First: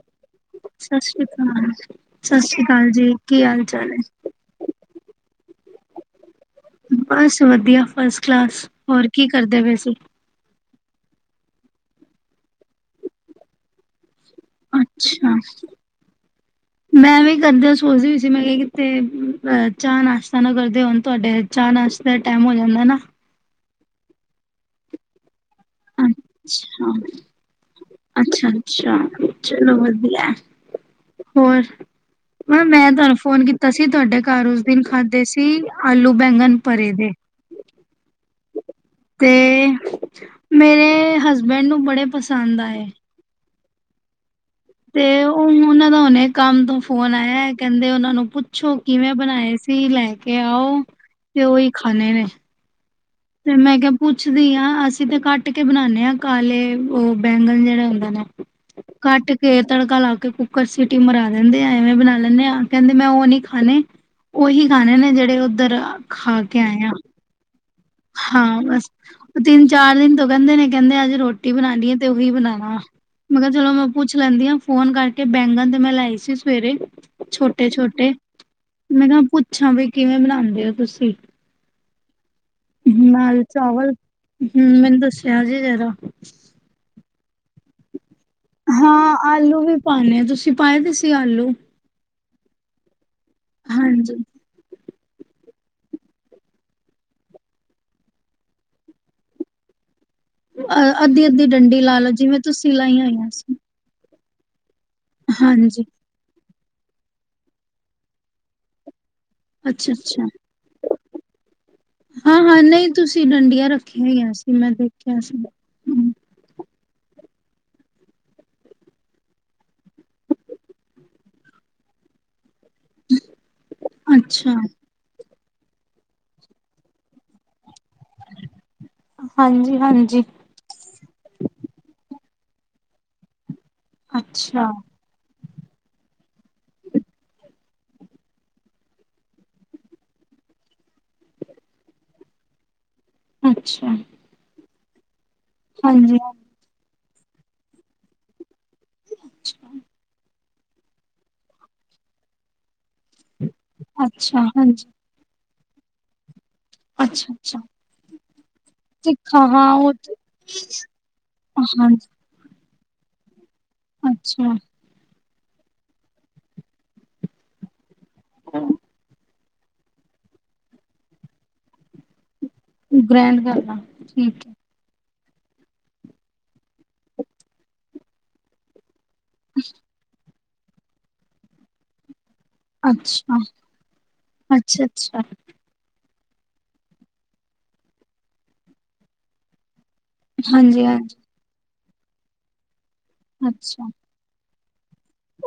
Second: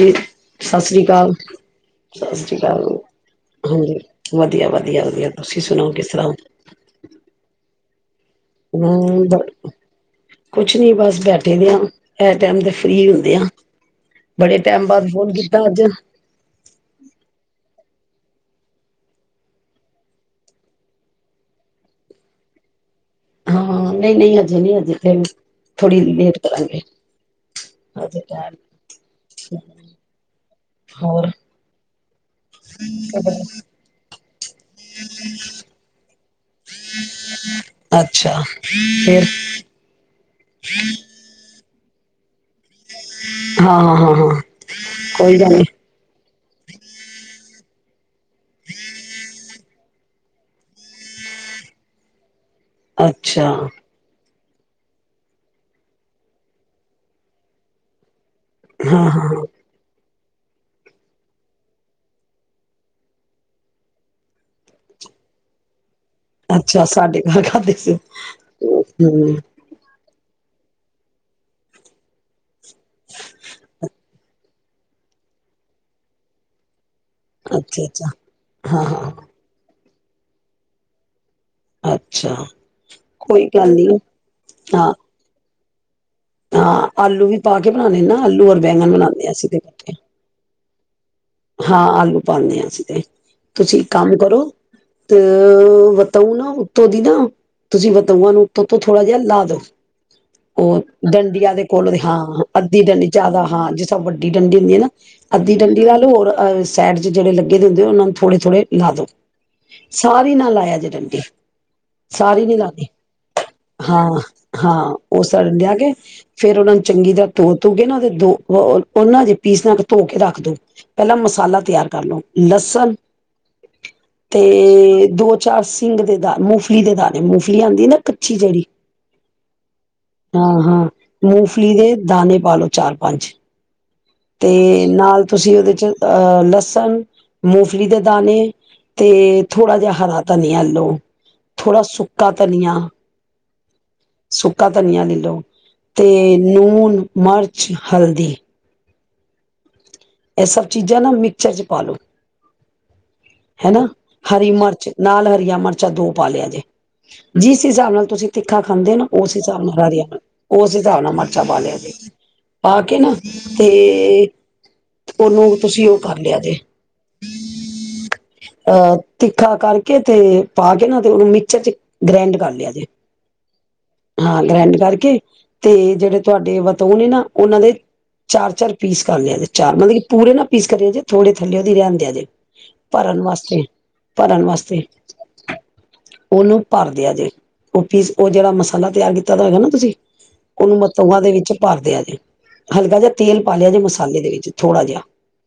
ਜ ਸਤਿ ਸ੍ਰੀ ਅਕਾਲ ਸਤਿ ਸ੍ਰੀ ਅਕਾਲ ਜੀ, ਕੀ ਹਾਲ ਚਾਲ ਹੈ? ਹਾਂਜੀ ਵਧੀਆ ਵਧੀਆ ਵਧੀਆ ਤੁਸੀਂ ਸੁਣਾਓ ਕਿਸ ਤਰ੍ਹਾਂ ਹੋ? ਬਸ ਵਧੀਆ ਫਸ ਕਲਾਸ ਹੋਰ ਕੀ ਕਰਦੇ ਹੂੰ, ਪਏਸੀਂ ਕੁਛ ਨੀ ਬਸ ਬੈਠੇ ਦੇ ਹਾਂ ਇਸ ਟਾਈਮ ਦੇ ਫਰੀ ਹੁੰਦੇ ਹਾਂ ਅੱਛਾ ਮੈਂ ਵੀ ਕਰਦੇ ਸਦੇ ਸੀ ਮੈਂ ਕਿਹਾ ਕਿਤੇ ਅ ਚਾਹ ਨਾਸ਼ਤਾ ਨਾ ਕਰਦੇ ਹੋਣ ਤੁਹਾਡੇ ਚਾਹ ਨਾਸ਼ਤੇ ਦਾ ਟਾਈਮ ਹੋ ਜਾਂਦਾ ਨਾ ਹਾਂ ਨਹੀਂ ਨਹੀਂ ਹਜੇ ਨਹੀਂ ਹਜੇ ਫ ਅੱਛਾ ਹਜੇ ਅੱਛਾ ਟਾਈਮ ਅੱਛਾ ਚਲੋ ਵਧੀਆ ਹੋਰ ਮ ਮੈਂ ਤੁਹਾਨੂੰ ਫੋਨ ਕੀਤਾ ਸੀ ਤੁਹਾਡੇ ਕਾਰਜ਼ ਦਿਨ ਖਾਦੇ ਸੀ ਆਲੂ ਬੈਂਗਣ ਭਰੇ ਦੇ ਅੱਛਾ ਫੇਰ ਤੇ ਮੇਰੇ ਹਸਬੈਂਡ ਨੂੰ ਬੜੇ ਪਸੰਦ ਆਏ ਹਾਂ ਹਾਂ ਹਾਂ ਹਾਂ ਤੇ ਕੋਈ ਗੱਲ ਨੀ ਉਹ ਉਹਨਾਂ ਦਾ ਹਣੇ ਕੰਮ ਤੋਂ ਫੋਨ ਆਇਆ ਕਹਿੰਦੇ ਉਹ ਪੁੱਛੋ ਕਿਵੇੈਂ ਬਣਾਏ ਸੀ ਲੈ ਕੇ ਕੇ ਆਓ ਤੇ ਉਹੀ ਖਾਣੇ ਨੇ ਅੱਛਾ ਪੁਛਦੀ ਹ ਅਸੀਂ ਤਾਂ ਕੱਟ ਕੇ ਬਣਾਦੇ ਹਾਂ ਕਾਲੇ ਉਹ ਬੈਂਗਨ ਜਿਹੜਾ ਹੁੰਦਾ ਨੇ ਹਾਂ ਹਾਂ ਕੱਟ ਹਾਂ ਕੇ ਤੜਕਾ ਲਾ ਕੇ ਕੁੱਕਰ ਸਿਟੀ ਮਰਾ ਦਿੰਦੇ ਆ ਐਵੇਂ ਬਣਾ ਲੈਂਦੇ ਆ ਕਹਿੰਦੇ ਮੈਂ ਉਹ ਨੀ ਖਾਣੇ ਉਹੀ ਖਾਣੇ ਨੇ ਜਿਹੜੇ ਉਓਧਰ ਅੱਛਾ ਸਾਡੇ ਘਰ ਖਾਦੇ ਹਾਂ ਬਸ ਉਹ ਤਿੰਨ ਚਾਰ ਦਿਨ ਤੋਂ ਕਹਿੰਦੇ ਨੇ ਕਹਿੰਦੇ ਅੱਜ ਰੋਟੀ ਬਣਾਉਣੀਏ ਤੇ ਉਹੀ ਬਣਾਉਣਾ ਮੈਂ ਕਿਹਾ ਚਲੋ ਮੈਂ ਪੁੱਛ ਲੈਂਦੀ ਹਾਂ ਫੋਨ ਕਰਕੇ ਬੈਂਗਨ ਤੇ ਮੈਂ ਲੈ ਆਈ ਸੀ ਸਵੇਰੇ- ਅੱਛਾ ਅੱਛਾ ਛੋਟੇ-ਛੋਟੇ ਹਾਂ ਮੈਂ ਹਾਂ ਕਿਹਾ ਪੁੱਛਾਂ ਵੀ- ਕਿਵੇਂ ਬਣਾਉਂਦੇ ਹੋ ਤੁਸੀਂ- ਹਾਂ- ਨਾਲ ਚਾਵਲ ਹਮ ਹਾਂ ਮੈਨੂੰ ਦੱਸਿਆ ਜੇ- ਰ [unintelligible] ਹਾਂ ਆਲੂ ਵੀ ਪਾ ਕੇ ਬਣਾਣੇ ਨਾ- ਆਲੂ ਔਰ ਬੈਗਣ ਹਾਂ ਬਣਾਉਂਦੇ ਅਸੀ ਤੇ- ਆਲੂ ਵੀ ਪਾਣੇ ਆ ਤੁਸੀਂ ਪਾਏ ਦੇ ਸੀ- ਆਲੂ ਹਾਂ ਆਲੂ- ਪਾਣੇ ਆਂ ਅਸੀ ਤੇ- ਤੁਸੀਂ ਹਾਂਜੀ ਕੰਮ ਕਰੋ- ਤੇ ਵਤਊ ਨਾ ਉੱਤੋਂ ਦੀ ਨਾ ਤੁਸੀਂ ਵਤਊਆਂ ਨੂੰ ਉੱਤੋ ਤੋਂ ਥੋੜ੍ਹਾ ਜਿਹਾ ਲਾ ਦਉ- ਉਹ ਅ ਅੱਧੀ-ਅੱਧੀ ਡੰਡੀਆਂ ਦੇ ਡੰਡੀ ਕੋਲ ਲਾ ਲਓ ਹਾਂ ਜਿਵੇਂ ਤੁਸੀਂ ਅੱਧੀ ਲਾਈਆਂ ਡੰਡੀ ਹੋਈਆਂ ਜ਼ਿਆਦਾ ਸੀ ਹਾਂ ਜਿਸ - ਡੰਡੀ ਹੁੰਦੀ ਹੇ ਨਾ- ਅੱਧੀ ਹਾਂਜੀ ਟੰਡੀ ਲਾ ਲ ਹੋਰ ਅਹਸ- ਸਾਈਡ ਚ ਜਿੜੇ ਲੱਗੇ ਹੁੰਦੇ ਉਹਨਾਂ ਨੂੰਥੋੜੇ ਥੋੜੇ ਲਾ ਦੋ- ਅੱਛਾ -ਅੱਛਾ ਸਾਰੀ ਨਾ ਲਾਇਆ ਜੇ ਡੰਡੀ ਹਾਂ- ਸਾਰੀ ਨੀ ਹਾਂ ਲਾਉਣੀ ਨਹੀਂ ਤੁਸੀਂ ਡੰਡੀਆਂ ਰੱਖੀਆਂ ਹਾਂ ਹੋਈਆਂ ਸੀ ਮੈਂ ਹਾਂ ਦੇਖਿਆ- ਉਹ ਸ ਸੀ ਲਿਆ ਗ ਹੂੰ ਫੇਿਰ ਉਹਨਾਂ- ਚੰਗੀ ਤਰ੍ਹਾਂ ਧੋ ਧੋਗੇ ਨਾ ਤੇ ਦੋ ਉਹਨਾਂ ਜ ਪੀਸ ਨਾਲ ਧੋ ਕੇ ਰੱਖ ਦੋ ਪਹਿਲਾਂ ਮਸਾਲਾ ਤਿਆਰ ਕਰ ਲੋ- ਸਨ ਅੱਛਾ ਤੇ ਦੋ- ਚਾਰ ਸਿੰਘ ਦੇ ਦਾਨੇ ਮੂੰਗਫਲੀ ਦੇ ਦਾਨੇ ਨੇ ਮੂੰਗਲੀ ਆਉਂਦੀ ਨਾ ਕੱਚੀ ਜਿਹੜੀ- ਹਾਂਜੀ- ਹਾਂ ਹਾਂ ਮੂੰਗਫਲੀ ਦੇ ਦਾਣੇ- ਪਾ ਲੋ ਚਾਰ- ਪੰਜ ਅੱਛਾ-ਅੱਛਾ ਤੇ ਨਾਲ- ਤੁਸੀਂ ਉਹਦੇ ਚ ਅਹ ਲਸਣ, ਮੂੰਗਫਲੀ ਦੇ ਦਾਣੇ ਤੇ ਥੋੜ੍ਹਾ ਜਿਹਾ ਹਰਾ ਧਨੀਆ ਲਓ ਥੋੜ੍ਹਾ ਸੁੱਕਾ ਧਨੀਆ- ਅੱਛਾ- ਸੁਕਾ ਧਨੀਆਂ ਵੀ ਲਓ- ਤੇ ਨੂਣ- ਮਿਰਚ, ਹਲਦੀ- ੱਛ- ਇਹ ਸਭ ਚੀਜ਼ਾਂ ਨਾ ਮਿਕਚਰ 'ਚ ਪਾ ਲਓ- ਹਨਾ ਅੱਛਾ ਹਰੀ ਹਾਂਜੀ ਮਿਰਚ ਨਾਲ ਹਰੀ- ਆਂ ਮਿਰਚਾਂ ਦੋ ਪਾ ਲਿਆ ਜੇ ਅੱਛਾ-ਅੱਛਾ ਜਿਸ ਹਿਸਾਬ ਨਾਲ ਤੁਸੀਂ ਤਿੱਖਾ ਖਾਂਦੇ ਹੋ ਨਾ ਉਸ ਤਿੱਖਾ ਹਿਸਾਬ ਹਾਂ ਨਾਲ ਉਹ ਹਰੀਆਂ ਤੇ ਉਸ ਹਿਸਾਬ ਨਾਲ ਮਿਰਚਾਂ ਪਾ ਲਿਆ ਸੀ ਹਾਂਜੀ ਪਾ ਕੇ ਨਾ ਤੇ ਅੱਛਾ ਉਹਨੂੰ ਤੁਸੀਂ ਉਹ ਕਰ ਲਿਆ ਜੇ ਅਹ ਤੇ ਾ ਕਰਕੇ ਤੇ ਪਾ ਕੇ ਨਾ ਤੇ ਉਹਨੂੰ ਮਿਕਚਰ ਚ ਗ੍ਰੈਂਡ ਕਰ ਲ ਗ੍ਰੈਂਡ ਕਰਨਾ ਹਾਂ ਠੀਕ ਹੈ ਗਰੈਂਡ ਕਰਕੇ ਤੇ ਜਿਹੜੇ ਤੁਹਾਡੇ ਵਤੋ ਨੇ ਨਾ ਉਹਨਾਂ ਦੇ ਚਾਰ ਚਾਰ ਪੀਸ ਕਰ ਲਿਆ ਤੇ ਚਾਰ ਮਤਲਬ ਕਿ ਪੂਰੇ ਨਾ ਪੀਸ ਕਰੀਏ ਜੇਥੋੜੇ ਥੱਲੇ ਉਹਦੀ ਰਹਿਣ ਦਿਆ ਜੇ ਭਰਨ ਅੱਛਾ ਵਾਸਤੇ ਭਰਨ ਵਾਸਤੇ ਅੱਛਾ ਅੱਛਾ ਉਹਨੂੰ ਭਰਦਿਆ ਜੇ ਉਹ ਪੀਸ ਉਹ ਜਿਹੜਾ ਮਸਾਲਾ ਤਿਆਰ ਕੀਤਾ ਤਾਂ ਹੈਗਾ ਨਾ ਤੁਸੀਂ ਹਾਂਜੀ ਹਾਂਜੀ ਦੇ ਵਿੱਚ ਭਰਦੇ ਆ ਜੀ ਹਲਕਾ ਜਿਹਾ ਤੇਲ ਪਾ ਲਿਆ ਜੇ ਅੱਛਾ ਮਸਾਲੇ ਦੇ ਵਿੱਚ ਥੋੜਾਜਿਹਾ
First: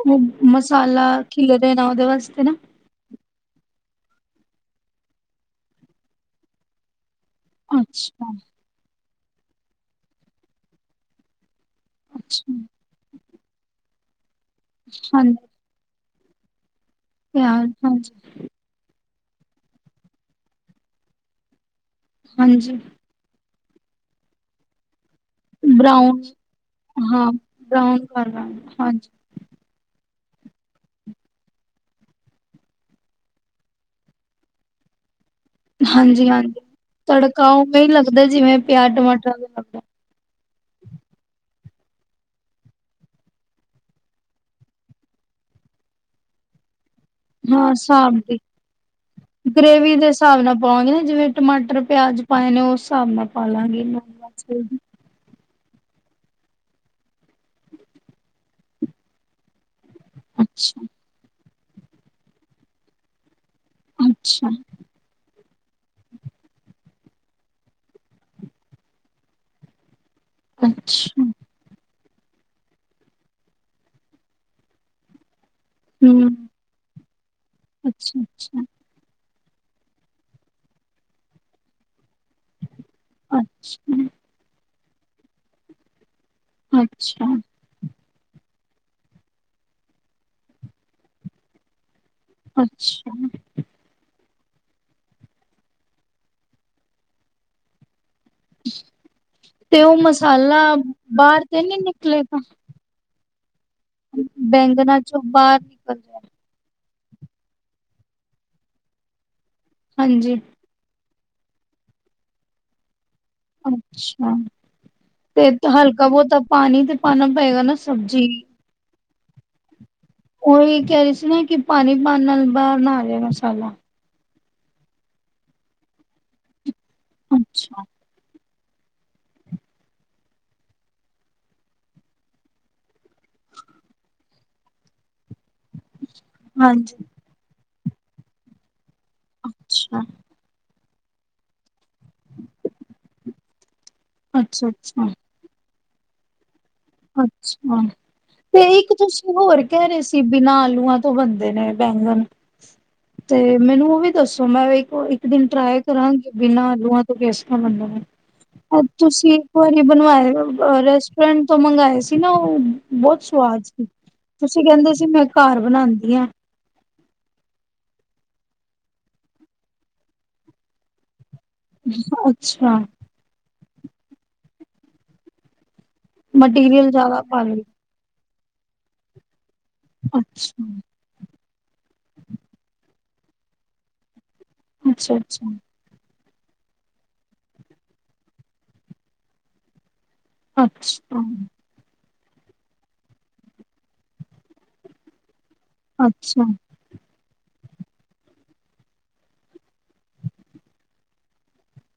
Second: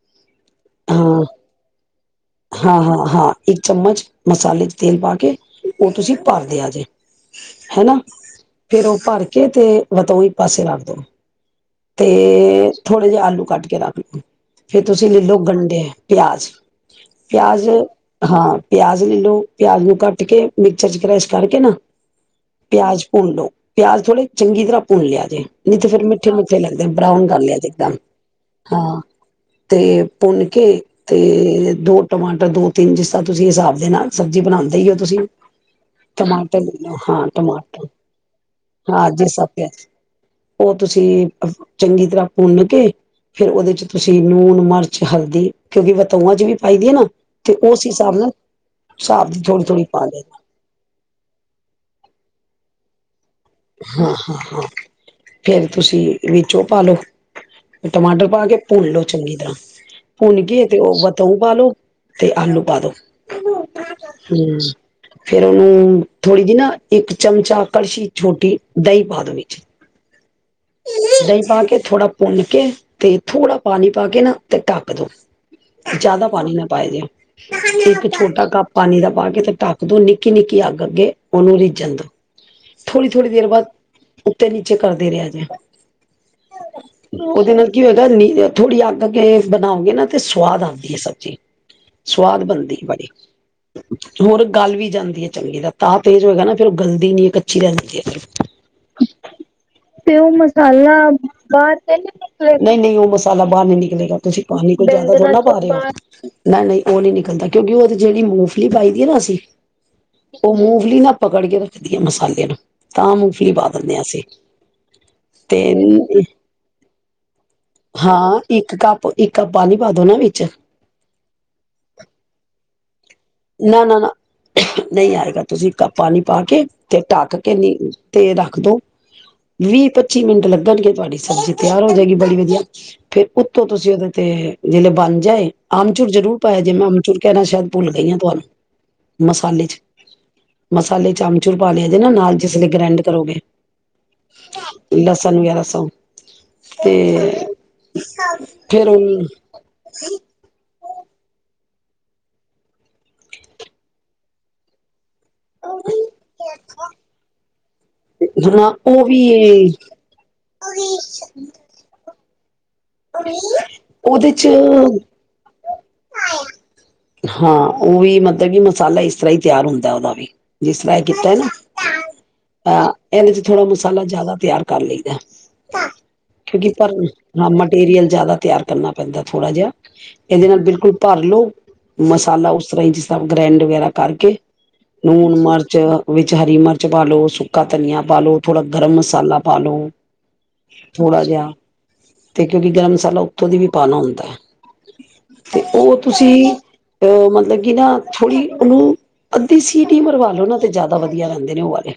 ਉਹ ਮਸਾਲਾ ਖਿਲ ਰਹੇ ਨੇ ਉਹਦੇ ਵਾਸਤੇ ਨਾ ਹਾਂ ਹਾਂ ਹਾਂ ਇੱਕ ਚਮਚ ਮਸਾਲੇ ਚ ਤੇਲ ਪਾ ਕੇ ਉਹ ਤੁਸੀਂ ਭਰਦੇ ਆ ਜੇ ਹਨਾ ਅੱਛਾ ਫੇਰ ਉਹ ਭਰ ਕੇ ਕਿਤੇ ਇੱਕ ਪਾਸੇ ਰੱਖ ਦਿਓ ਤੇ ਅੱਛਾ ਥੋੜੇ ਜਿਹੇ ਆਲੂ ਕੱਟ ਕੇ ਰੱਖ ਲਓ ਫੇਰ ਤੁਸੀਂ ਹਾਂਜੀ ਲੈਲੋ ਗੰਡੇ ਪਿਆਜ਼ ਪਿਆਜ਼ ਪਿਆਜ ਹਾਂਜੀ ਹਾਂ ਪਿਆਜ਼ ਪਿਆਜ ਨੂੰ ਕੱਟ ਕੇ ਮਿਕਚਰ ਚ ਕਰੈਸ਼ ਕਰਕੇ ਨਾ ਹਾਂਜੀ ਪਿਆਜ਼ ਭੁੰਨ ਲਓ ਪਿਆਜ ਥੋੜ੍ਹ ਚੰਗੀ ਤਰ੍ਹਾਂ ਭੁੰਨ ਲਿਆ ਨਹੀਂ ਤੇ ਫਿਰ ਬਰਾਊਨ ਮਿੱਠੇ ਮਿੱਠੇ ਲੱਗਦੇ ਬਰਾਉਨ ਹਾਂ ਕਰ ਲਿਆ ਜ ਇੱਕਦਮ ਬਰਾਊਨ ਕਰ ਦਾਂਗੇ ਹਾਂ ਹਾਂਜੀ ਤੇ ਭੁੰਨ ਕੇ ਤੇ ਦੋ ਟਮਾਟਰ ਦੋ ਤਿੰਨ ਜਿਸ ਤ੍ਹਾਂ ਤੁਸੀਂ ਹਿਸਾਬ ਦੇ ਨਾਲ ਸਬਜ਼ੀ ਬਣਾਉਂਦੇ ਹੀ ਹੋ ਤੁਸੀਂ ਹਾਂਜੀ ਹਾਂਜੀ ਟਮਾਟਰ ਲੈ ਲਓ ਹਾਂ ਤੜਕਾ ਉਵੇਂ ਟਮਾਟਰ ਹੀ ਲੱਗਦਾ ਜਿਵੇਂ ਪਿਆਜ ਹਾਂ ਜਿਸ ਟਮਾਟਰਾ ਦਾ ਹਿਸਾਬ ਲਗਦਾ ਪਿਆਜ਼ ਉਹ ਤੁਸੀਂ ਚੰਗੀ ਤਰ੍ਹਾਂ ਭੁੰਨ ਕੇ ਫੇਿਰ ਉਹਦੇ ਚ ਤੁਸੀਂ ਲੂਣ ਮਿਰਚ ਹਲਦੀ ਕਿਉਂਕਿ ਵਤਯੁਆ ਚ ਵੀ- ਪਾਈ ਦੀ ਹੈ ਨਾ ਤੇ ਹਾਂ ਉਸ ਹਿਸਾਬ ਨਾਲ ਦੀ ਹਿਸਾਬ ਦੀ ਥੋੜ੍ਹੀ ਥੋੜ੍ਹੀ ਗ੍ਰੇਵੀ ਪਾ ਦੇ ਦੇਣਾ ਹਿਸਾਬ ਨਾਲ ਪਾਵਾਂਗੇ ਨਾ ਜਿਵੇਂ ਟਮਾਟਰ ਪਿਆਜ ਪਏ ਨੇ ਉਸ ਹਿਸਾਬ ਨਾਲ ਪਾਲਾਂਗੀ ਹਾਂ ਹਾਂ ਹਾਂ ਫੇਰ ਤੁਸੀਂ ਵਿਚ ਓ ਪਾ ਲਓ ਟਮਾਟਰ ਪਾ ਕੇ ਭੁੰਨ ਲਓ ਚੰਗੀ ਤਰ੍ਹਾਂ ਭੁੰਨ ਕੇ ਤੇ ਅੱਛਾ ਉਸ ਵਿੱਚ ਬਤਾਊ ਪਾ ਦਿਓ ਤੇ ਆਲੂ ਪਾ ਦੋ, ਅੱਛਾ ਹੂੰ, ਫੇਰ ਉਹਨੂੰ ਥੋੜੀ ਜਿਹੀ ਨਾ ਇੱਕ ਚਮਚਾ ਕੜਸ਼ੀ, ਛੋਟੀ ਦਹੀ ਪਾਂ ਦੋ ਵਿੱਚ ਅੱਛਾ ਦਹੀਂ ਪਾ ਕੇ ਥੋੜਾ ਭੁੰਨ ਕੇ ਤੇ ਥੋੜ੍ਹਾ ਪਾਣੀ ਪਾ ਕੇ ਨਾ ਤੇ ਢੱਕ ਦੋ। ਜ਼ਿਆਦਾ ਹੂੰ ਪਾਣੀ ਨਾ ਪਾ ਦਿਓ ਇੱਕ ਅੱਛਾ ਛੋਟਾ ਅੱਛਾ ਕੱਪ ਪਾਣੀ ਦਾ ਪਾ ਕੇ ਤੇ ਢੱਕ ਦੋ ਨਿੱਕੀ-ਨਿੱਕੀ, ਅੱਗ-ਅੱਗੇ ਉਹਨੂੰ ਰਿੱਝਣ ਦੋ ਥੋੜੀ-ਥੋੜੀ ਦੇਰ ਬਾਦ ਅੱਛਾ ਉਤੇ ਨੀ, ਕਰਦੇ ਰਿਹਾ ਜਾ ਅੱਛਾ ਉਹਦੇ ਨਾਲ ਕੀ ਹੋ ਨੀ ਥੋੜ੍ਹੀ ਅੱਗ ਅੱਗੇ ਬਣਾਓਗੇ ਨਾ ਤੇ ਸਵਾਦ ਆਦੀ ਹੈ ਸਬਜ਼ੀ, ਸਵਾਦ ਬਣਦੀ ਬੜੀ ਅੱਛਾ ਹੋਰ ਗੱਲ ਵੀ ਜਾਂਦੀ ਐ ਚੰਗੀ ਤਰਾ ਤਾ ਤੇਜ਼ ਹੋਏਗਾ ਨਾ ਫੇਰ ਉਹ ਗਲਦੀ ਨੀ ਕੱਚੀ ਰਹਿ ਜਾਦੀ ਐ। ਤੇ ਉਹ ਮਸਾਲਾ ਬਾਹਰ ਤੇ ਨਹੀ ਨਿਕਲੇਗਾ, ਨਹੀਂ-ਨਹੀਂ ਔ। ਮਸਾਲਾ, ਬਾਹਰ ਨੀ ਨਿਕਲੇਗਾ ਤੁਸੀਂ ਪਾਣੀ ਕੋਈ ਬੈਂਗਨਾਂ ਜ਼ਿਆਦਾ ਚੋਂ ਥੋੜੇ ਨਾ ਪਾਂ ਬਾਹਰ ਰਹੇ ਨਿਕਲ ਜਾਏ ਹੋ ਨਾ ਨਹੀਂ। ਉਹ ਨੀ ਨਿਕਲਦਾ ਕਿਉਂਕਿ ਉਹਦੀ ਜਿਹੜੀ ਮੂੰਗਫਲੀ ਪਾਈ ਦੀ ਨਾ ਅਸੀਂ, ਹਾਂਜੀ ਉਹ ਮੂਫਲੀ ਨਾ, ਪਕੜ ਕੇ ਰੱਖਦੀ ਹੈ ਮਸਾਲੇ ਨੂੰ। ਤਾਂ ਮੂੰਗਫਲੀ ਪਾ ਦਿੰਨੇ ਹਾਂ ਅਸੀਂ, ਅੱਛਾ ਤੇ ਹਲਕਾ ਬਹੁਤਾ ਪਾਣੀ ਤੇ ਪਾਣਾ ਪਏਗਾ ਨਾ ਸਬਜ਼ੀ ਕਪ ਇਕ ਕਪ ਪਾਣੀ, ਪਾ ਦੋ ਨਾ ਵਿੱਚ ਉਹੀ ਕਹਿ ਰਹੀ ਸੀ ਨਾ ਕਿ ਪਾਣੀ ਪਾਣ ਨਾਲ ਪਾਣ ਨਾਲ, ਚਾਏ ਮਸਾਲਾ ਨਾ ਨਾ [unintelligible] ਨਾ ਨਹੀਂ ਆਏਗਾ, ਤੁਸੀਂ ਕਪ ਪਾਣੀ ਪਾ ਕੇ, ਤੇ ਟੱਕ ਕੇ ਨੀ ਅੱਛਾ ਤੇ ਰੱਖ ਦੋ ਵੀਹ ਪੱਚੀ ਮਿੰਟ ਲੱਗਣਗੇ ਤੁਹਾਡੀ ਸਬਜ਼ੀ ਤਿਆਰ ਹੋ ਜਾਏਗੀ ਬੜੀ ਵਧੀਆ ਫੇਰ ਉੱਤੋਂ ਤੁਸੀਂ ਉਹਦੇ ਤੇ ਜਦ ਬਣ ਜਾਏ। ਆਮਚੂਰ ਜਰੂਰ ਪਾਇਆ ਜਿਵੇਂ ਹਾਂਜੀ ਆਮਚੂਰ ਕਹਿਣਾ ਸ਼ਾਇਦ। ਭੁੱਲ ਗਈਆਂ। ਭੁੱਲ, ਮਸਾਲੇ 'ਚ, ਅੱਛਾ ਮਸਾਲੇ ਆਮਚੁਰ ਪਾ ਲਿਆ। ਨਾ ਨਾਲ ਜਿਸ ਲਈ ਗ੍ਰੈਂਡ ਕਰੋਗੇ ਅੱਛਾ ਅੱਛਾ ਲਸਣ ਵਗੈਰਾ ਸੋ ਅੱਛਾ ਤੇ ਫੇਰ ਇੱਕ ਉਹ ਤੁਸੀਂ ਹੋਰ ਕਹਿ ਰਹੇ ਸੀ ਬਿਨਾਂ ਆਲੂਆਂ ਬੰਦੇ ਨੇ ਬੈਂਗਣ ਤੇ ਮੈਨੂੰ ਉਹ ਵੀ ਦੱਸੋ ਮੈਂ ਇੱਕ ਦਿਨ ਟਰਾਈ ਕਰਾਂਗੇ ਬਿਨਾਂ ਆਲੂਆਂ ਤੋਂ ਕੇਸਟਾਂ ਬਨ ਨਾ ਉਹ ਵੀ ਤੁਸੀਂ ਇੱਕ ਵਾਰੀ ਬਣਵਾਏ ਰੈਸਟੋਰੈਂਟ ਸੀ ਨਾ ਬਹੁਤ ਸਵਾਦ ਸੀ ਉਹਦੇ ਚ ਤੁਸੀਂ ਕਹਿੰਦੇ ਸੀ ਮੈਂ ਘਰ ਬਣਾਉਦੀ ਹਾਂ ਹਾਂ ਉਹ ਵੀ ਮਤਲਬ ਕਿ ਮਸਾਲਾ ਇਸ ਤਰ੍ਹਾਂ ਹੀ ਤਿਆਰ ਹੁੰਦਾ ਉਹਦਾ ਵੀ ਜਿਸ ਤਰ੍ਹਾਂ ਇਹ ਕੀਤਾ ਹੈ ਨਾ ਅੱਛਾ ਅ ਇਹਦੇ ਚ ਥੋੜਾ ਮਸਾਲਾ ਜਿਆਦਾ ਤਿਆਰ ਕਰ ਲਈਦਾ ਮਟੀਰੀਅਲ ਜਿਆਦਾ ਪਾ ਲ ਟੀਰੀਅਲ ਜ਼ਿਆਦਾ ਤਿਆਰ ਕਰਨਾੈਂਦਾ ਥੜਾ ਜਿਹਾ ਇਹਦੇ ਨਾਲ ਅੱਛਾ ਬਿਲਕੁਲ ਭਰ ਲਓ ਮਸਾਲਾ ਉਸ ਤਰ੍ਹਾਂ ਹੀ ਜਿਸ ਤਰ੍ਹਾਂ ਗ੍ਰੈਂਡ ਵਗੈਰਾ ਕਰਕੇ ਅੱਛਾ ਲੂਣ ਅੱਛਾ ਮਿਰਚ ਵਿੱਚ ਹਰੀ ਮਿਰਚ ਪਾ ਲ ਲੋ ਸੁੱਕਾ ਧਨੀਆ ਪਾਾਲਓ ਥੋੜ੍ਹਾ ਗਰਮ ਮਸਾਲਾ ਪਾ ਲ ਲੋ ਅੱਛਾ ਅਤੇ ਕਿਉਂਕਿ ਗਰਮ ਮਸਾਲਾ ਉੱਥੋਂ ਦੀ ਵੀ ਪਾਉਣਾ ਹੁੰਦਾ ਹੈ ਤੇ ਉਹ ਤੁਸੀਂ ਅੱਛਾ ਅਹ ਮਤ ਮਤਲ ਕਿ ਨਾ ਥੋੜ੍ਹੀ ਉਹਨੂੰ ਅੱਧੀ ਸੀਟੀ ਮਰਵਾ ਲੋ ਨਾਂ ਤੇ ਜ਼ਿਆਦਾ ਵਧੀਆ ਰਹਿੰਦੇ ਨੇ ਉਹ ਵਾਲੇ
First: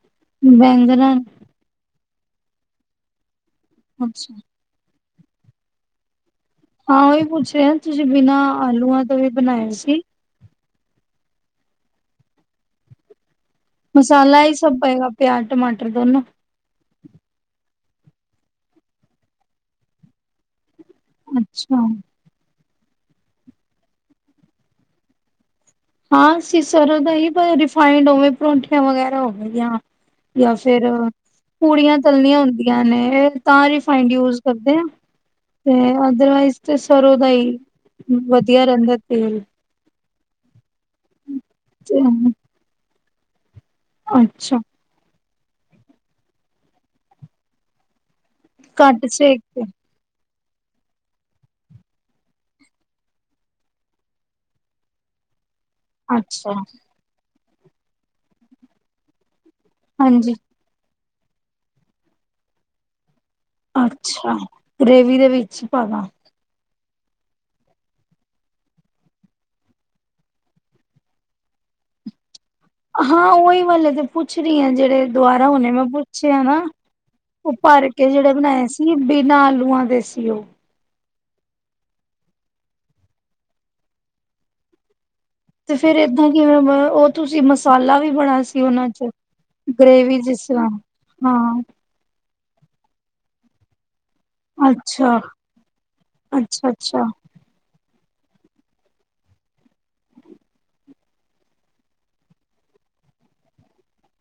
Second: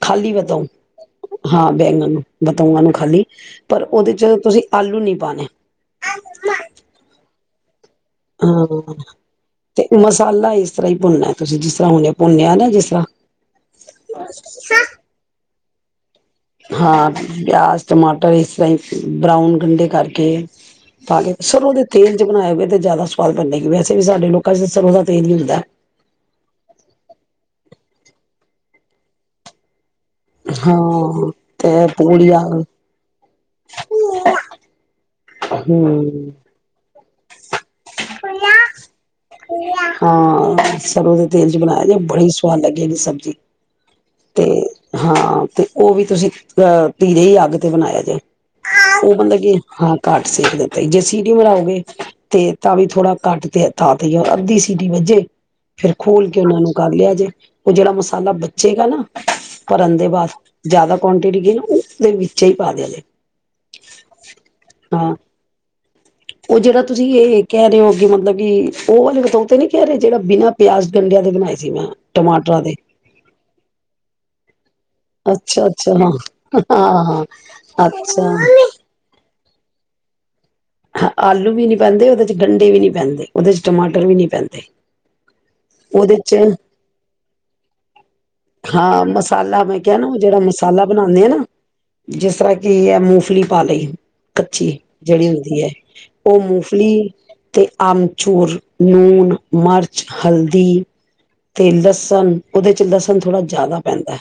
ਖਾਲੀ ਵਧੋਂ ਬੈਂਗਣਾ ਹਾਂ ਬੈਗ ਨੂੰ ਬਤਾਊਂਆਂ ਨੂੰ ਖਾਲੀ ਪਰ ਉਹਦੇ 'ਚ ਅੱਛਾ ਆਲੂ ਨਹੀਂ ਪਾਣੇ ਹਾਂ ਹੀ ਪੁੱਛੇ ਤੁਸੀਂ ਬਿਨਾਂ ਹਾਂ ਆਲੂਆਂ ਤੋਂ ਵੀ ਬਣਾਏ ਸੀ ਜਿਸ ਤਰ੍ਹਾਂ ਹੀ ਭੁੰਨਣਾ ਤੁਸੀਂ ਜਿਸ ਤ੍ਹਾਂ ਹੁੰਣ ਭੁੰਨਿਆ ਨਾ ਜਿਸ ਤ੍ਹਾਂ ਮਸਾਲਾ ਹੀ ਸਭ ਪਏਗਾ ਪਿਆਜ ਟਮਾਟਰ ਦੋਨੋ ਹਾਂ ਪਿਆਜ਼, ਟਮਾਟਰ ਇਸ ਤਰ੍ਹਾਂ ਬਰਾਊਨ ਗੰਢੇ ਕਰਕੇ ਪਾ ਲਿਆ ਕੇ ਸਰੋ ਦੇ ਅੱਛਾ ਤੇਲ ਚ ਬਣਾਇਆ ਹੋਵੇ ਤੇ ਜ਼ਿਆਦਾ ਸਵਾਦ ਬਣਨੇਗੀ, ਵੈਸੇ ਵੀ ਸਾਡੇ ਲੋਕਾਂ ਚ ਸਰੋਂ ਦਾ ਤੇਲ ਮਿਲਦਾ। ਹਾਂ, ਅਸੀ ਸਰੋਂ ਦਾ ਹੀ ਤੇ ਰਿਫਾਂਈਡ ਤੇ ਔਵੇ ਪਰੋਂਠੀਆਂ ਵਗੈਰਾ ਹੋ ਗਿਆ। ਯਾਂ ਫਿਰ, ਹਾਂ ਤੇ ਪੂੜੀਆਂ ਤਲਣੀਆਂ ਹੁੰਦੀਆਂ ਨੇ ਤਾਂ ਰਿਫਾਈੰਡ ਹੂੰ ਯੂਜ ਕਰਦੇ ਆ ਤੇ ਅਦਰਵਾਈਜ਼ ਤੇ ਸਰੋਂ ਦਾ ਹੀ ਵਧੀਆ ਰਹਿੰਦਾ। ਹਮ। ਹਾਂ, ਸਰੋ ਦੇ ਤੇਲ ਚ ਬਣਾਇਆ ਜੇ, ਬੜੀ ਸੁਆਦ ਲੱਗੇਗੀ ਸਬਜ਼ੀ ਜੀ। ਅੱਛਾ। ਤੇ ਉਹ ਵੀ ਤੁਸੀਂ, ਅਹ, ਧੀਰੇ ਹੀ ਅੱਗ ਤੇ ਬਣਾਇਆ ਜੇ। ਘੱਟ ਉਹ ਬੰਦਾ ਸੇਕ ਕੀ, ਤੇ ਹਾਂ ਘਟ ਸੇਕ ਦੇਕੇ, ਜੇ ਸੀਟੀ ਮਰਾਓਗੇ, ਤੇ ਤਾਂ ਵੀ ਥੋੜਾ ਘੱਟ ਤੇ ਤੇ ਅੱਧੀ ਸੀਟੀ ਵੱਜੇ [inaudible] ਫਿਰ ਖੋਲ ਕੇ ਉਹਨਾ ਅੱਛਾ ਨੂੰ ਕਰ ਲਿਆ ਜੇ ਉਹ ਜਿਹੜਾ ਮਸਾਲਾ ਬਚੇਗਾ ਨਾ ਭਰਨ ਦੇ ਬਾਅਦ, ਹਾਂਜੀ ਜ਼ਿਆਦਾ ਕੁਆਂਟਿਟੀ ਗਈ, ਉਸਦੇ ਵਿੱਚ ਹੀ ਪਾ ਦਯਾ ਦੇ। ਅੱਛਾ, ਗਰੇਵੀ ਦੇ ਵਿੱਚ ਪਾਦਾ। ਉਹ ਜਿਹੜਾ ਤੁਸੀਂ ਇਹ ਕਹਿ ਰਹੇ ਹੋ, ਅੱਗੇ ਮਤਲਬ ਕਿ ਉਹ ਵਾਲੇ ਬਤੌਓ ਤੇ ਨੀ ਕਹਿ ਰਹੇ, ਜਿਹੜਾ ਬਿਨਾਂ ਪਿਆਜ- ਗੰਡਿਆਂ ਦੇ ਬਣਾਏ ਸੀ। ਮੈਂ ਟਮਾਟਰ ਹਾਂ ਓਹੀ ਵਾਲੇ ਤੇ ਪੁੱਛ ਰਹੀ ਹ, ਜਿਹੜੇ ਦੁਬਾਰਾ ਅੱਛਾ ਉਹਨੇ ਮੈਂ ਅੱਛਾ ਹਾਂ ਪੁੱਛਿਆ ਨਾ, ਹਾਂ ਹਾਂ ਉਹ ਭਰ ਕੇ ਜਿਹੜੇ ਅੱਛਾ ਬਣਾਏ ਸੀ। ਬਿਨਾਂ ਆਲੂਆਂ ਦੇ ਸੀ ਉਹ। ਹ ਆਲੂ ਵੀ ਨਹੀਂ ਪੈਂਦੇ, ਉਹਦੇ ਚ ਗੰਡੇ ਵੀ ਨਹੀਂ ਪੈਂਦੇ, ਉਹਦੇ ਚ ਟਮਾਟਰ ਵੀ ਨਹੀਂ ਪੈਂਦੇ। ਤੇ ਫਿਰ ਉਹਦੇ ਏਦਾਂ ਚ ਕਿਵੇਂ? ਉਹ ਤੁਸੀ ਮਸਾਲਾ ਵੀ ਬੜਾ ਸੀ ਉਹਨਾਂ ਹਾਂ ਚ ਮਸਾਲਾ ਮੈਂ ਕਿਹਾ ਨਾ ਉਹ ਗਰੇਵੀ ਜਿਹੜਾ ਜਿਸ ਤਰ੍ਹਾਂ, ਮਸਾਲਾ ਹਾਂ। ਕੀ ਏ ਮੂਫਲੀ ਪਾ ਲਈ। ਕੱਚੀ, ਅੱਛਾ ਜਿਹੜੀ ਉਹ ਅੱਛਾ ਅੱਛਾ ਮੂਫਲੀ ਤੇ ਆਮਚੂਰ, ਲੂਣ, ਮਰਚ, ਹਲਦੀ ਤੇ ਲਸਣ, ਉਹਦੇ ਚ ਲਸਣ ਥੋੜ੍ਹਾ ਜ਼ਿਆਦਾ ਪੈਂਦਾ ਐ।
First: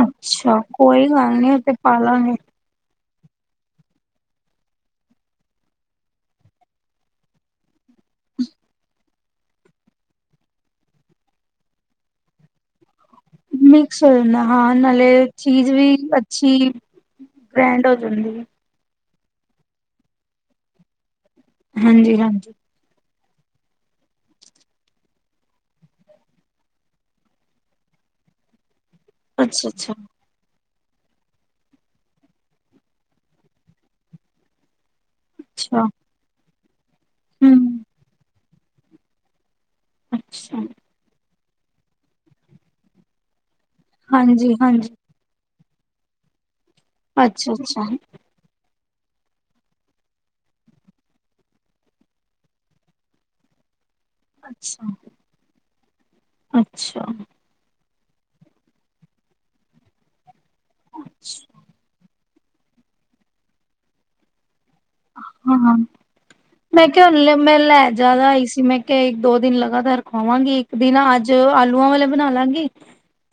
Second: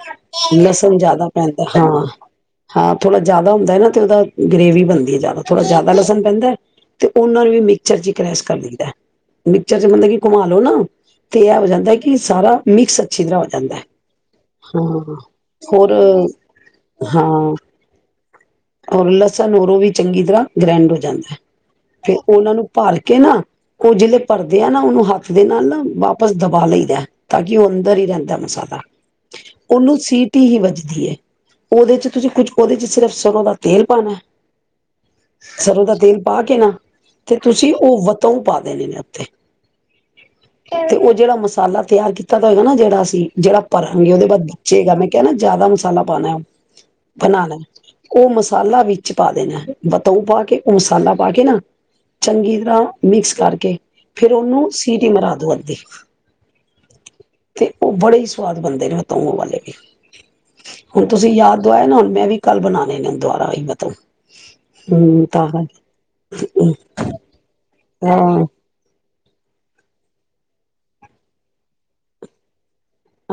ਅੱਛਾ, ਕੋਈ ਗੱਲ ਨਹੀਂ ਉ ਪੈਂਦਾ ਤੇ ਹਾਂ ਪਾਲਾਂਗੇ। ਹਾਂ ਥੋੜ੍ਹਾ ਜ਼ਿਆਦਾ ਹੁੰਦਾ ਹੈ ਨਾ, ਤੇ ਉਹਦਾ ਗ੍ਰੇਵੀ ਬਣਦੀ ਹੈ ਜ਼ਿਆਦਾ। ਥੋੜ੍ਹਾ ਜ਼ਿਆਦਾ ਲਸਣ ਪੈਂਦਾ ਤੇ ਉਹਨਾ ਨੂੰ ਵੀ ਮ ਚਰਜੀ ਕ੍ਰੈਸ ਕਰ ਲੈਂਦਾ। ਮਿਕਚਰ ਚ ਮਤਲਬ ਕਿ ਘੁਮਾ ਲੋ ਨਾ ਤੇ ਇਹ ਹੋ ਜਾਂਦਾ ਕਿ ਸਾਰਾ ਮਿਕਸ- ਅੱਛੀ ਤਰ੍ਹਾਂ ਹੋ ਜਾਂਦਾ ਹੈ ਮਿਕਸ ਹੋ ਜਾਂਦਾ ਹਾਂ ਨਾਲੇ ਚੀਜ਼ ਹੋਰ ਵੀ ਅੱਛੀ ਹਾਂ ਗ੍ਰੈਂਡ ਹੋ ਜਾਂਦੀ- ਔਰ ਲਸਣ ਨੂੰ ਵੀ- ਚੰਗੀ ਤਰ੍ਹਾਂ ਗ੍ਰੈਂਡ ਹੋ ਜਾਂਦਾ- ਫ ਹਾਂਜੀ ਹਾਂਜੀ ਉਹਨਾ ਨੂੰ ਭਰ ਕੇ- ਕੇ ਨਾ ਉਹ ਜਿਹੜੇ ਭਰਦੇ ਆ ਨਾ ਉਹਨੂੰ ਹੱਥ ਦੇ ਨਾਲ ਨਾ ਵਾਪਸ ਦਬਾ ਲਈਦਾ ਤਾਂ ਕਿ ਉਹ ਅੰਦਰ ਹੀ ਰਹਿੰਦਾ ਮਸਾਲਾ- ਅੱਛਾ ਅੱਛਾ ਉਹਨੂੰ ਸੀਟੀ ਹੀ ਵਜੀ- ਦੀਏ। ਉਹਦੇ ਚ ਤੁਸੀਂ ਕੁੱਝ ਉਹਦੇ ਚ ਸਿਰਫ ਸਰ੍ਹੋਂ ਦਾ ਤੇਲ ਪਾਨਾਏ ਸਰ੍ਹੋਂ ਅੱਛਾ ਦਾ ਤੇਲ ਪਾ ਕੇ ਨਾ ਤੇ ਹਮ ਤੁਸੀਂ ਉਹ ਵਤੋਉ ਪਾ ਅੱਛਾ [unintelligible] ਤੇ ਉਹ ਜਿਹੜਾ ਮਸ ਸਾਲਾ ਤਿਆਰ ਕੀਤਾ ਹੋਏਗਾ ਨਾ ਜਿਹੜਾ ਅਸੀਂ ਜਿਹੜਾ ਭਰਾਂਗੇ ਉਹਦੇ ਬਾਦ ਹਾਂਜੀ ਬੱਚੇਗਾ। ਹਾਂਜੀ ਮੈਂ ਕਹਿ ਨਾ ਜਾਦਾ ਮਸਾਲਾ ਪਾਨਾਏ। ਅੱਛਾ ਅੱਛਾ ਬਨਾਨਾਏ ਉਹ ਮਸਾਲਾ ਵਿੱ ਚ ਪਾ ਦੇਨਾਏ। ਬਤਊ ਪਾ ਕੇ, ਉਹ ਮਸਾਲਾ ਪਾ ਕੇ ਨਾ ਚੰਗੀ ਤਰ੍ਹਾਂ ਮਿਕਸ ਕਰਕੇ ਫੇਰ ਉਹਨੂੰ ਅੱਛਾ ਸੀਟੀ ਮਰਾ ਦੋ ਅਦੀ ਅੱਛਾ ਤੇ ਉਹ ਬੜੇ ਈ ਸਵਾਦ ਬਨਦੇ ਨੇ ਵਤਊ ਉਹ ਵਾਲੇ ਵੀ। ਹੁਨ ਤੁਸੀਂ ਯਾਦ ਦੁਇਆ ਨਾ ਹੁਨ ਮੈਂ ਵੀ ਕੱਲ ਬਨਾਨੇ ਨੇ ਦੁਆਂਰਾਂ ਈ ਬਤਊ ਹਾਂ, ਮੈਂ ਕਿਹਾ ਹਲੇ ਮੈਂ ਲੈ ਜਾਦਾ ਆਈ ਸੀ ਮੈਂ ਕੇ ਦੋ ਦਿਨ ਲਗਾਤਾਰ ਖੁਆਂਵਾਂਗੀ। ਇੱਕ ਦਿਨ ਅੱਜ ਆਲੂਆਂ ਵਾਲੇ ਬਨਾ ਲਾਂਗੀ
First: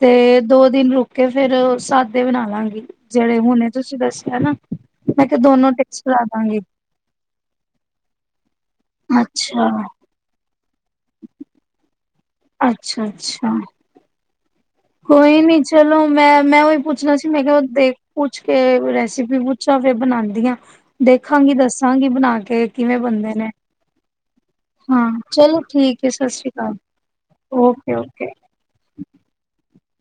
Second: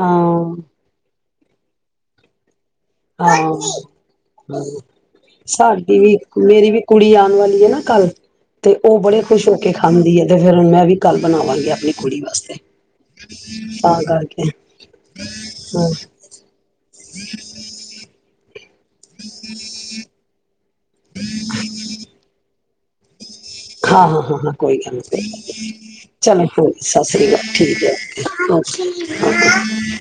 ਹਾਂ ਦੋ ਦਿਨ ਰੁਕ ਕੇ ਫੇਰ ਸਾਦੇ ਬਨਾ ਲਾਂਗੀ। ਜਿਹੜੇ ਹੁਨੇ ਹਾਂ ਤੁਸੀਂ ਦੱਸਿਆ ਨਾ, ਮੈਂ ਕਿਹਾ ਦੋਨੋ ਸਾਡੀ ਟੇਸਟ ਵੀ ਕਰਾਂ ਦਾ- ਮੇਰੀ ਵੀ ਕੁੜੀ ਆਨ ਵਾਲੀ ਏ ਨਾ ਕੱਲ ਤੇ ਉਹ ਬੜੇ ਖੁਸ਼ ਹੋ ਅੱਛਾ, ਕੇ ਖਾਂਦੀ ਏ ਤੇ ਫੇਰ ਮੈਂ ਵ ਵੀ ਕੱਲ ਬਨਾਵਾਂਗੇ ਆਪਨੀ ਕੁੜੀ ਵਾਸਤੇ, ਅੱਛਾ, ਅੱਛਾ। ਤਾ ਕਰਕੇ [inaudible] ਕੋਈ ਨੀ ਹਾਂ ਚਲੋ ਮੈਂ, ਮੈਂ ਉਹੀ ਪੁੱਛ ਛਣਾ ਸੀ ਮੈਂ ਕਿਹਾ ਉਹ ਦੇਖ ਪੁੱਛ ਤੇ ਰੈਸਪੀ ਪੁੱਛਾਂ ਫੇਰ ਬਨਾਦੀਆਂ ਦੇਖਾਂਗੀ ਦੱਸਾਂਗੀ ਬਨਾ ਕ ਤੇ ਕਿਵੇਂ ਬੰਨਦੇ ਨੇ ਹਾਂ, ਹਾਂ, ਹਾਂ, ਹਾਂ। ਕੋਈ ਗੱਲ, ਹਾਂ ਚਲੋ ਠੀਕ ਹੈ ਸਤਿ ਚਲੋ ਸ੍ਰੀ ਹੋ ਅਕਾਲ ਸਤਿ ਸ੍ਰੀ ਅਕਾਲ। ਠੀਕ ਏ। Okay okay. [unintelligible]